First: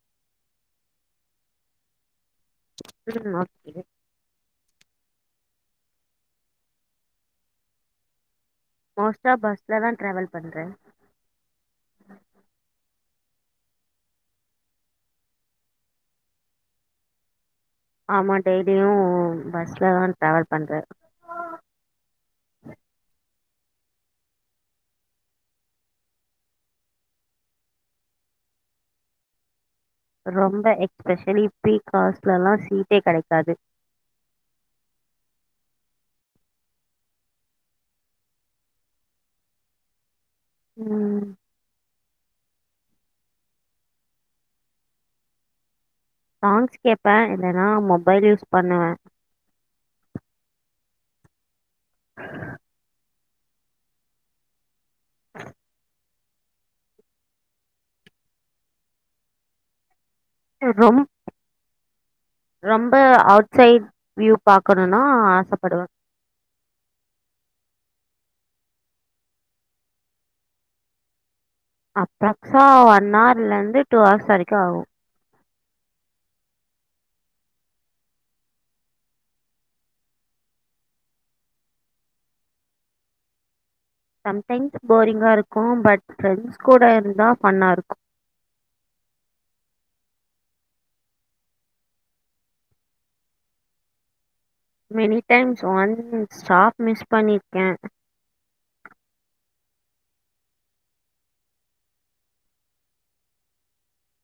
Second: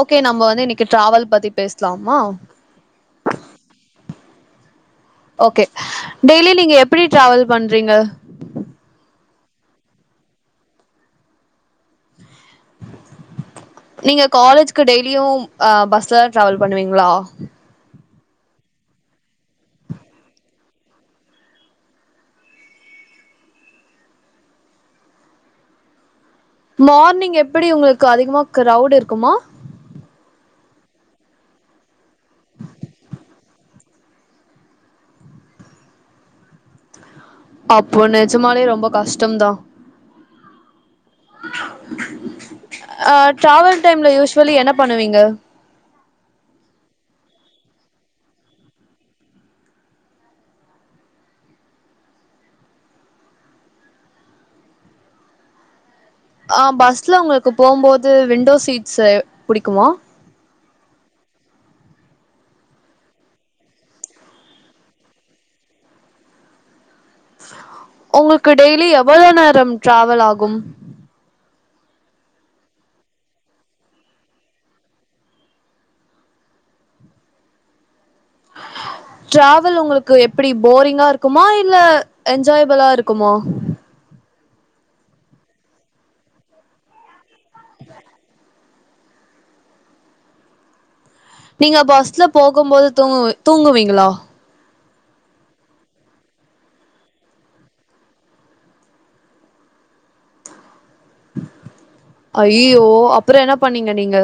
okay நம்ம வந்து இன்னைக்கு டிராவல் பத்தி பேசலாமா ம் ஓகே டெய்லி நீங்க எப்படி டிராவல் பண்றீங்க நான் பஸ்லதான் டிரவல் பண்றேன் நீங்க காலேஜ்கு டெய்லியும் பஸ்ல ட்ராவல் பண்ணுவீங்களா ஆமா டெய்லியும் பஸ்லதான் டிராவல் பண்றே மார்னிங் எப்படி உங்களுக்கு அதிகமா கிரவுட் இருக்குமா ரொம்ப எக் ஸ்பெஷலி ஃபீக்கவர்ஸ்ல எல்லாம் சீட்டே கிடைக்காது அப்போ நிஜமாலையே ரொம்ப கஷ்டம்தான் உம் அ டிராவல் டைம்ல யூஸ்வலி என்ன பண்ணுவீங்க சாங்ஸ் கேப்பேன் இல்லைன்னா மொபைல் யூஸ் பண்ணுவேன் [unintelligible] ஆஹ [unintelligible] ஆஹ் பஸ்ல உங்களுக்கு போகும்போது விண்டோ சீட்ஸ் புடிக்குமா ரொ ரொம்ப அவுட் சைட் வியூ பாக்கணும்னா ஆசைப்படுவேன் உங்களுக்கு டெய்லி எவ்வளவு நேரம் டிராவல் ஆகும் அப்ரஸா ஒன் ஹவர்ல இருந்து டூ ஹவர்ஸ் வரைக்கும் ஆகும் டிராவல் உங்களுக்கு எப்படி போரிங்கா இருக்குமா இல்ல என்ஜாய்பலா இருக்குமா சம்டைம்ஸ் போரிங்கா இருக்கு பட் ஃப்ரெண்ட்ஸ் கூட இருந்தா ஃபன்னா இருக்கு நீங்க பஸ்ல போகும்போது தூங்கு தூங்குவீங்ளா many times one stop miss பண்ணிருக்கே ஐயய்யோ அப்பறம் என்ன பண்ணீங்க நீங்க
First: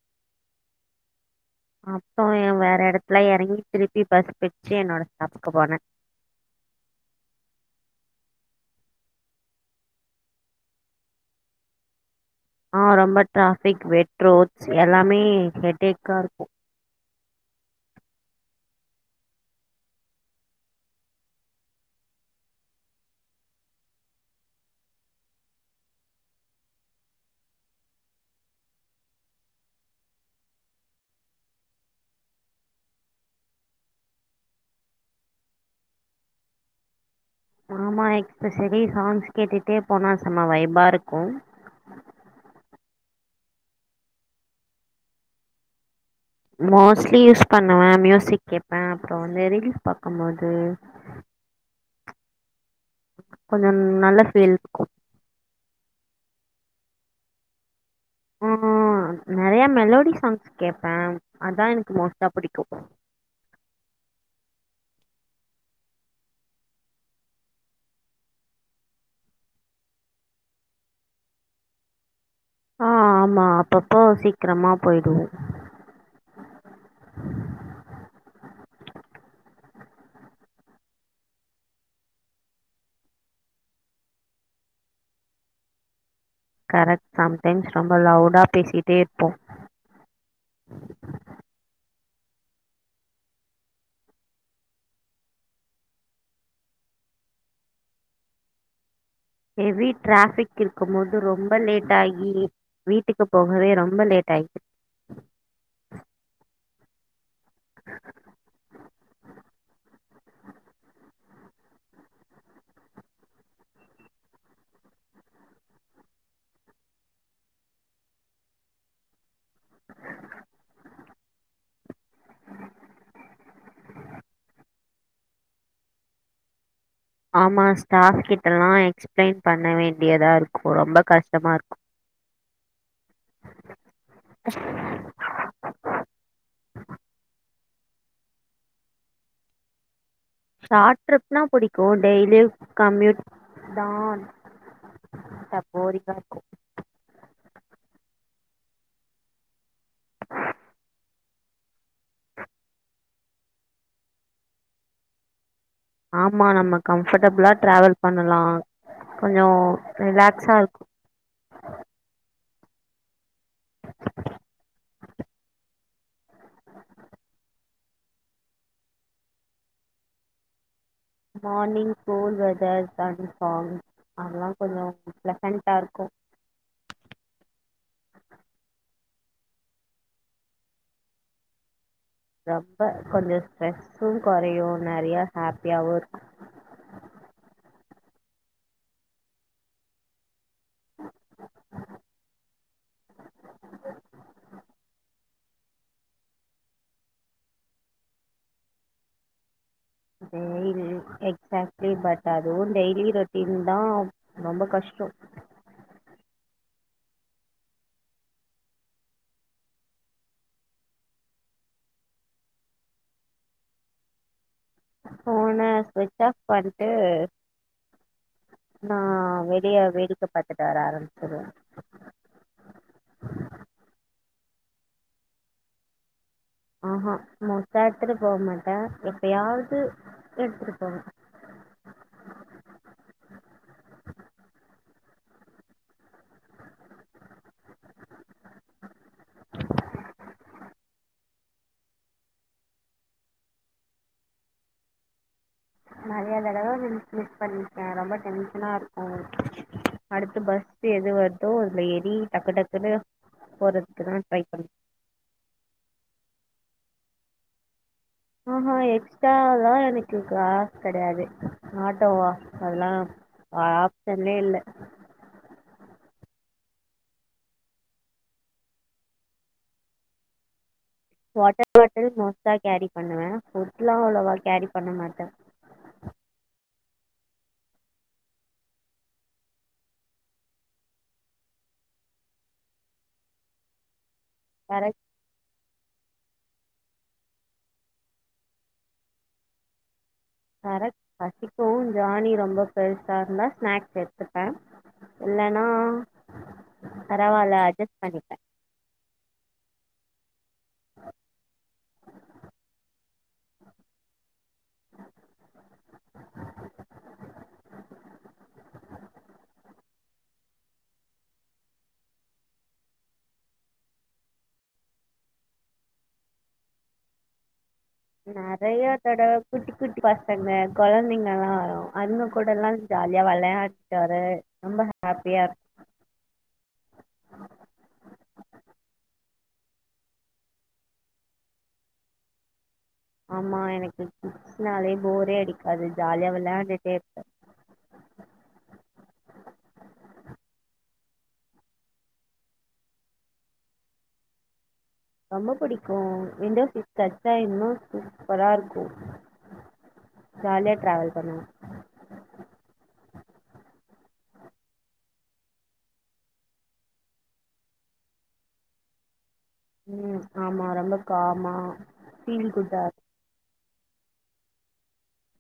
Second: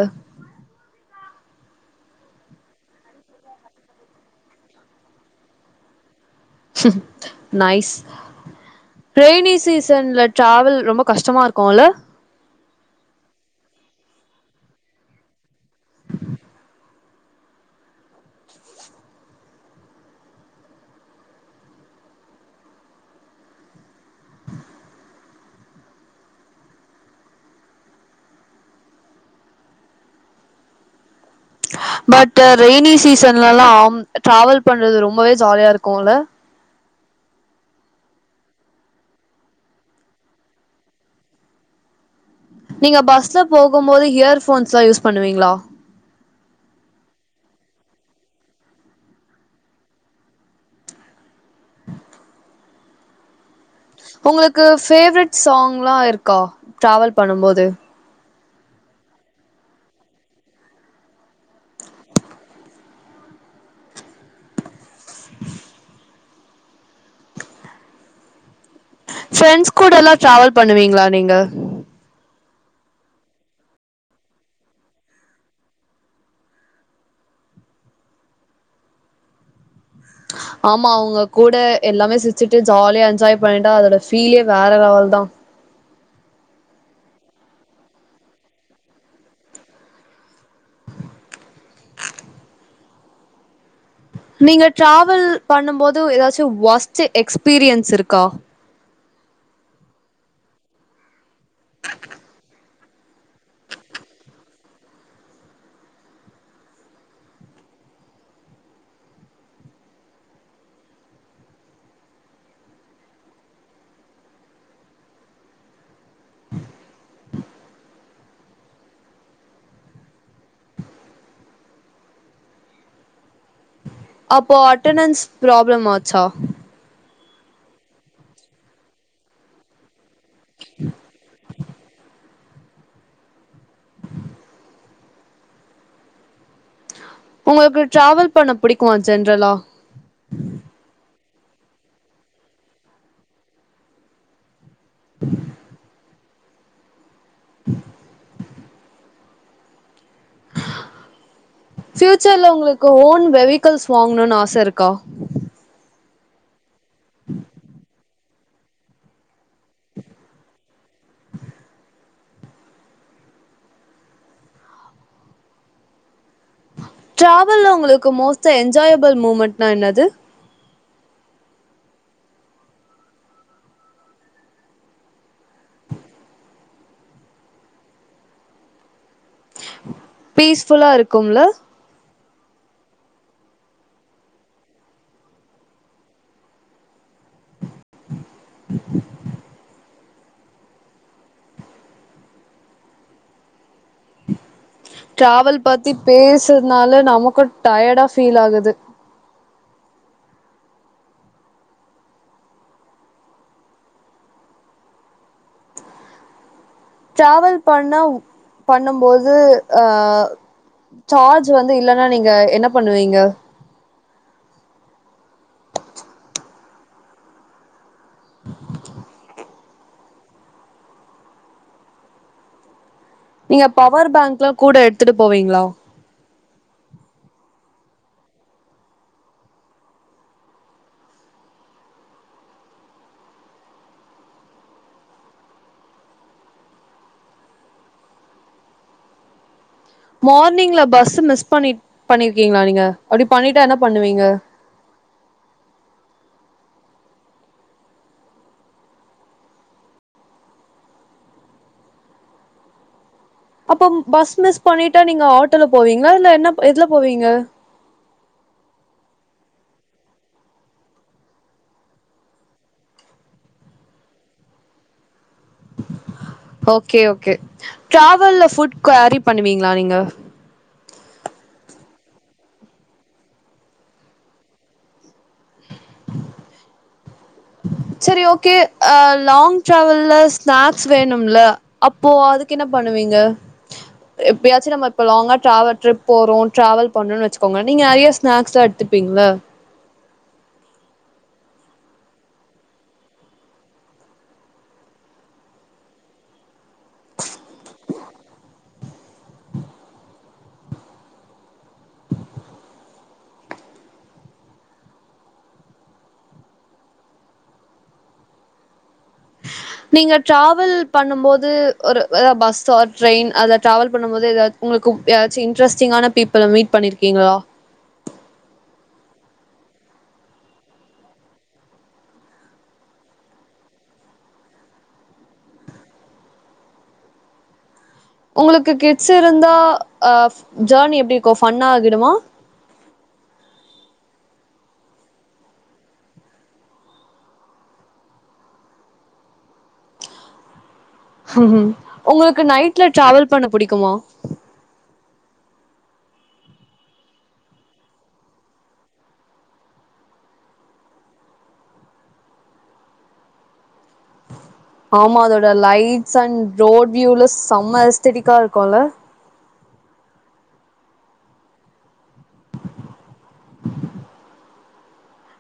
அப்றோ வேற எடத்துல எறங்கி திருப்பி பஸ் புடிச்சி என்னோட ஸ்டாப்புக்கு போனே நைஸ் ரைனி சீசன்ல டிராவல் ரொம்ப கஷ்டமா இருக்குல்ல ஆ ரொம்ப டிராபிக் வெட் ரோட்ஸ் எல்லாமே ஹெட்டேக்கா இருக்கு பட் ரெய்னி சீசன்லல்லாம் டிராவல் பண்றது ரொம்பவே ஜாலியா இருக்கும்ல ஆமா எக்ஸ்பெசலி சாங்ஸ் கேட்டுட்டே போனா செம்ம வைபா இருக்கு நீங்க பஸ்ல போகும்போது இயர் ஃபோன்ஸ்லா யூஸ் பண்ணுவீங்ளா மோஸ்ட்லி யூஸ் பண்ணுவே மியூசிக் கேட்பே அப்பறம் வந்து ரீல்ஸ் பாக்கும்போது [inaudible] நல்ல ஃபீல் உங்ளுக்கு இருக்கும் ஃபேவரட் சாங் ங்கலா இருக்கா ட்ராவல் பண்ணும் போது ம் ஹூம் நெறைய மெலோடி சாங்ஸ் கேட்ப அதா எனக்கு மோஸ்ட்டா புடிக்கு ஃபிரெண்ட்ஸ் கூடலா டிராவல் பண்ணுவீங்ளா நீங்க ஆ ஆமா அப்பப்போ சீக்ரமா போய்டுவோ ஆமா அவுங்க கூட எல்லாமே சிர்ச்சிட்டு ஜாலியா என்ஜாய் பண்ட்டா அதோட ஃபீலே வேற லெவல் தா கரெட் சம்டைம்ஸ் ரொம்ப லவுடா பேசிட்டே இருப்போ நீங்க ட்ராவல் பண்ணும் போது ஏதாச்சும் ஒஸ்ட் எக்ஸ்பீரியன்ஸ் இருக்கா ஹெவி ட்ராஃபிக் இருக்கும் போது து ரொம்ப லேட்டாகி வீட்டுக்கு போகவே ரொம்ப லேட் ஆய் அப்போ அட்டனன்ஸ் பிராப்ளம் ஆச்சா ஆமா ஸ்டாஃப் கிட்டல்லா எக்ஸ்ப்லைன் பண்ணவே அப்டியதா இருக்கு ரொம்ப கஷ்டமா இருக்கு உங்குள்க்கு ட்ராவல் பண்ண பிடிக்குமா ஜென்ரலா ஷார்ட் ட்ரிப்னா புடிக்கு டெய்லியு கம்யூட் தான் [unintelligible] ப்ஃயூச்சர்ல உங்ளுக் ஓன் வெவிகல்ஸ் வாங்கன்னு ஆச ருக்கா ஆமா நம்மக் கம்பஃர்டபுளா ட்ராவல் பண்ண லா கொஞ்சோ ரிலாக்ஸா ட்ராவல்ல உங்ளுக்கு மோஸ்ட் என்ஜாயபள் மூமெண்ட் நா என்னது மார்னிங் கூல் வெதர் கன்பார்ம் அதெல்லா கொஞ்சோ ப்ளசண்டா ருக்கும் பீஸ்புஃல்லா இருக்கும்ல ரொம்ப கொஞ்சோ ட்ரெஸ்ஸும் கொறையு நெறைய ஹாப்யாவுர்க் ட்ராவல் பத்தி பேஸ்னால நமக்கும் டயடா ஃபீல் ஆகுது டெய்லியு எக்ஸ்ஆக்ட்லி பட் அதுவு டெய்லி ரோட்டின்தா ரொம்ப கஷ்டோ ட்ராவல் பண்ணா பண்ணும்போது அ சார்ஜ் வந்து இல்லன்னா நீங்க என்ன பண்ணுவீங்க ஃபோன ஸ்விட்ச் ஆஃப் பண்ட்டு ஆ வெளிய வேடிக்க பாத்துட் வர ஆரம்பிச்சிடுவ நீங்க பவர் பேங்க் லாம் கூட எடுத்துட் போவீங்ளா ஆ அ மொத்த எடுத்துட் போவ் மாட்ட எப்யாவ்து எட்த்துட் போவே மார்னிங்ல பஸ் மிஸ் பண்ணி பண்ணிர்கீங்ளா நீங்க அப்டி பண்ணிட்டா என்ன பண்ணுவீங்க நெறைய தடவ மிஸ் மிஸ் பண்ணிர்க்கன் ரொம்ப டென்ஷனா ருக்கும் அடுத்து பஸ் எது வர்தோ அதுல எறி டக்கு டக்குனு அப்போம் பஸ் மிஸ் பண்ணிட்டா நீங்க ஆட்டோல போவீங்லா இல்ல என்னப் எதுலப் போவீங்க அஆ எக்ஸ்ட்டாலா எனக்கு காஸ் கெடையாது ஆட்டோவா அதெல்லா ஆப்ஷன்லே இல்ல ஓகே ஓகே ட்ராவல்ல புட் கேரி பண்ணுவீங்ளா நீங்க வாட்டர் பாட்டில் மோஸ்ட்டா கேரி பண்ணுவே புட்ஸ்லாம் அவ்ளோவா கேரி பண்ண மாட்ட செரி ஓகே ஆ லாங் டிராவல்ல ஸ்நாக்ஸ் வேணும்ல அப்போ அதுக்கு என்ன பண்ணுவீங்க எப்யாச்சி நம்ம கரெக்ட் இப்ப லாங்கா ட்ராவட் ட்ரிப் போறா ட்ராவல் பண்றோன்னு வச்சிக்கோங்க நீங்க நறைய ஸ்னாக்ஸலா எடுத்துப்பீங்ள கரெக்ட் பசிக்கு ஜார்னி ரொம்ப பெருசா இருந்தா ஸ்நாக்ஸ் எடுத்துப்பே இல்லனா பரவால்ல அட்ஜஸ்ட் பண்ணிப்பே நீங்க ட்ராவல் பண்ணும் போது ஒரு அது பஸ் ஆர் ட்ரெயின் அதுல டிராவல் பண்ணும் போது எதாது உங்ளுக்கு எதாச்சி இன்ட்ரெஸ்டிங்கான பீப்பிள்ல மீட் பண்ணிருக்கீங்ளா நறைய தடவ குட்டி குட்டி பசங்க கெழந்தைங்கலா வரு அதுங்க கூடலா ஜாலியா வெளையாட்டு வர ரொம்ப ஹாப்பியா இருக்கு உங்களுக்கு கிட்ஸ் இருந்தா அ ஜர்னி எப்டி இருக்கு ஃபன்னா ஆகிடுமா ஆமா எனக்கு கிட்ஸ்னாலே போரே அடிக்காது ஜாலியா விளயாண்டுட்டே இருப்பே உங்களுக்கு நைட்ல டிராவல் பண்ண புடிக்குமா ரொம்ப புடிக்கு விண்டோ சீட் கெடச்சா இன்னு சூப்பரா இருக்கு ஜாலியா டிராவல் பண்ணலா ஆமா அதோட லைட்ஸ் அண்ட் ரோட் வியூல செம்ம ஏஸ்தடிக்கா இருக்குல்ல ம் ஆமா ரொம்ப காமா ஃபீல் குட்டா இருக்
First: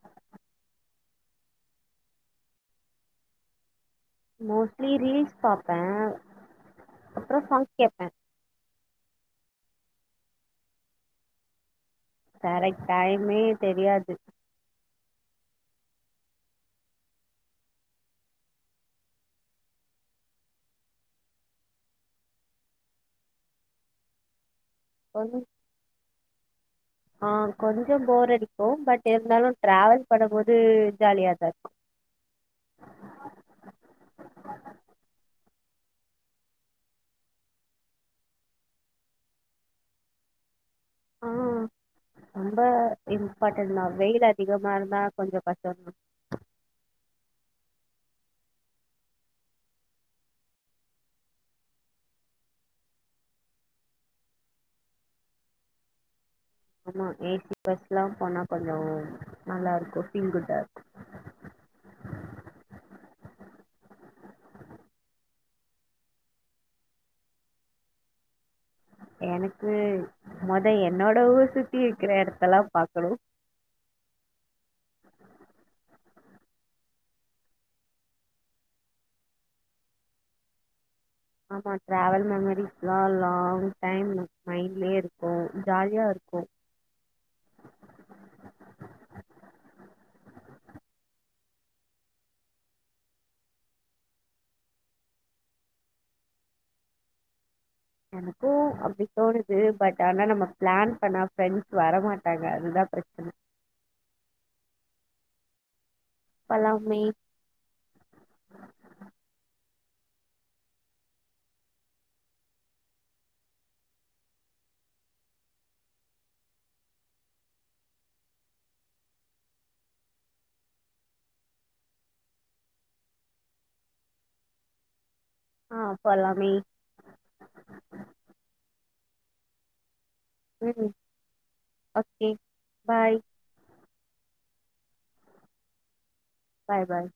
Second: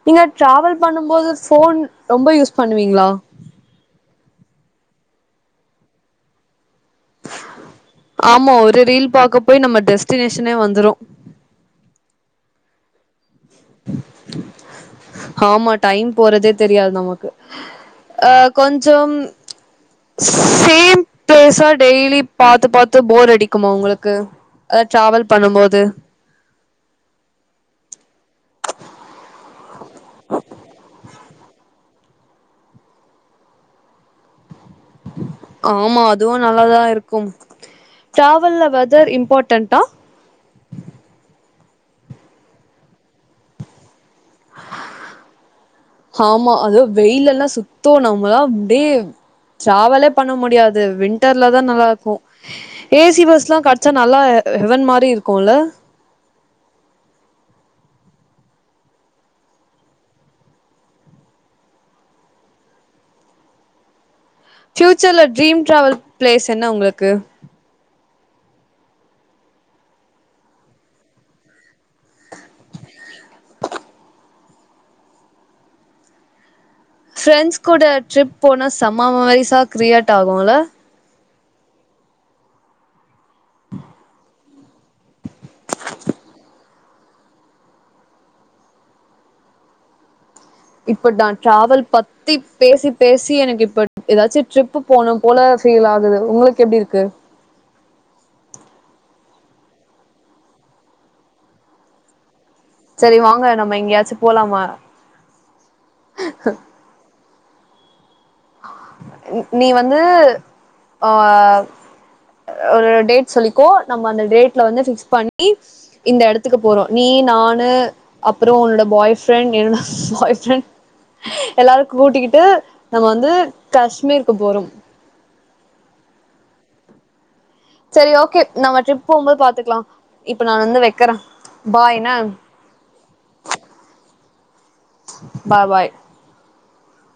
நீங்க டிராவல் பண்ணும் போது ஃபோன் ரொம்ப யூஸ் பண்ணுவீங்ளா மோஸ்ட்லி ரீல்ஸ் பாப்ப அப்பற சாங்ஸ் கேப்பே ரு ரீல் பாக்க போய் நம்ம டெஸ்டினேஷனே வந்துரு கரெக்ட் டைம் மே தெரியாது ஆமா டைம் போறதே தெரியாது நமக்கு அ கொஞ்சம் சேம் பிளேஸா டெய்லி பாத்து பாத்து போர் அடிக்குமா உங்களுக்கு அ ட்ராவல் கொஞ் பண்ணும் போது ஆ கொஞ்சோ போர் இருக்கு பட் இருந்தாலு டிராவல் பண்ணும் போது ஜாலியாதா இருக்கு ஆமா அதுவு நல்லாதா இருக்கு டிராவல்ல வெதர் இம்பாடண்ட்டா ஆ ரொம்ப இம்பாடண்ட்தா வெயில் அதிகமா இருந்தா கொஞ்சோ கஷ்டோந்தா த்தோ நம்மல்லா அப்டியே ட்ராவலே பண்ண முடியாது வின்டர்லதா நல்லா இருக்கு ஏசி பஸ்லா கெடச்சா நல்லா ஹெவன் மாரி இருக்கு இல்ல ஆமா ஏசி பஸ் எல்லா போனா கொஞ்சோ நல்லா இருக்கு ஃபீல் குட்டா இருக்கு ஃபயூச்சர்ல ட்ரீம் டிராவல் பிளேஸ் என்ன உங்ளுக்கு எனக்கு மொத என்னோட ஊர் சுத்தி இருக்ற எடத்தல்லா பாக்கணும் ஃபரெண்ட்ஸ் கூட ட்ரிப் போன செம்ம மெமரிஸா கிரியேட் ஆகும்ல ஆமா ட்ராவல் மெமரிஸ்லா லாங் டைம் மைண்ட்லயே இருக்கும் ஜாலியா இருக்கு இப்ப டா டிராவல் பத்தி பேசி பேசி எனக்கு இப்ப ஏதாச்சும் ட்ரிப்பு போனோம் போல ஃபீல் ஆகுது உங்களுக்கு எப்படி இருக்கு எனக்கும் அப்படி தோணுது பட் ஆனா நம்ம பிளான் பண்ணா ப்ரெண்ட்ஸ் வர மாட்டாங்க அதுதான் சரி பிரச்சனை வாங்க நம்ம எங்கயாச்சும் போலாமா போலாமே நீ வந்து ஆ ஒரு டேட் சொல்லிக்கோ நம்ம அந்த டேட்ல வந்து பிக்ஸ் பண்ணி இந்த எடத்துக்கு போறோ நீ நானு அப்றம் உன்னோட பாய் ஃப்ரெண்ட் என்னோட பாய் ஃப்ரெண்ட் எல்லாரும் கூட்டிக்கிட்டு நம்ம வந்து காஷ்மீருக்கு போறோ ஆ போலாமே சரி ஓகே நம்ம ட்ரிப் போம்போது பாத்துக்கலா இப்ப நா வந்து ம் வெக்கறே பாய் என்ன okay bye bye bye bye பாய்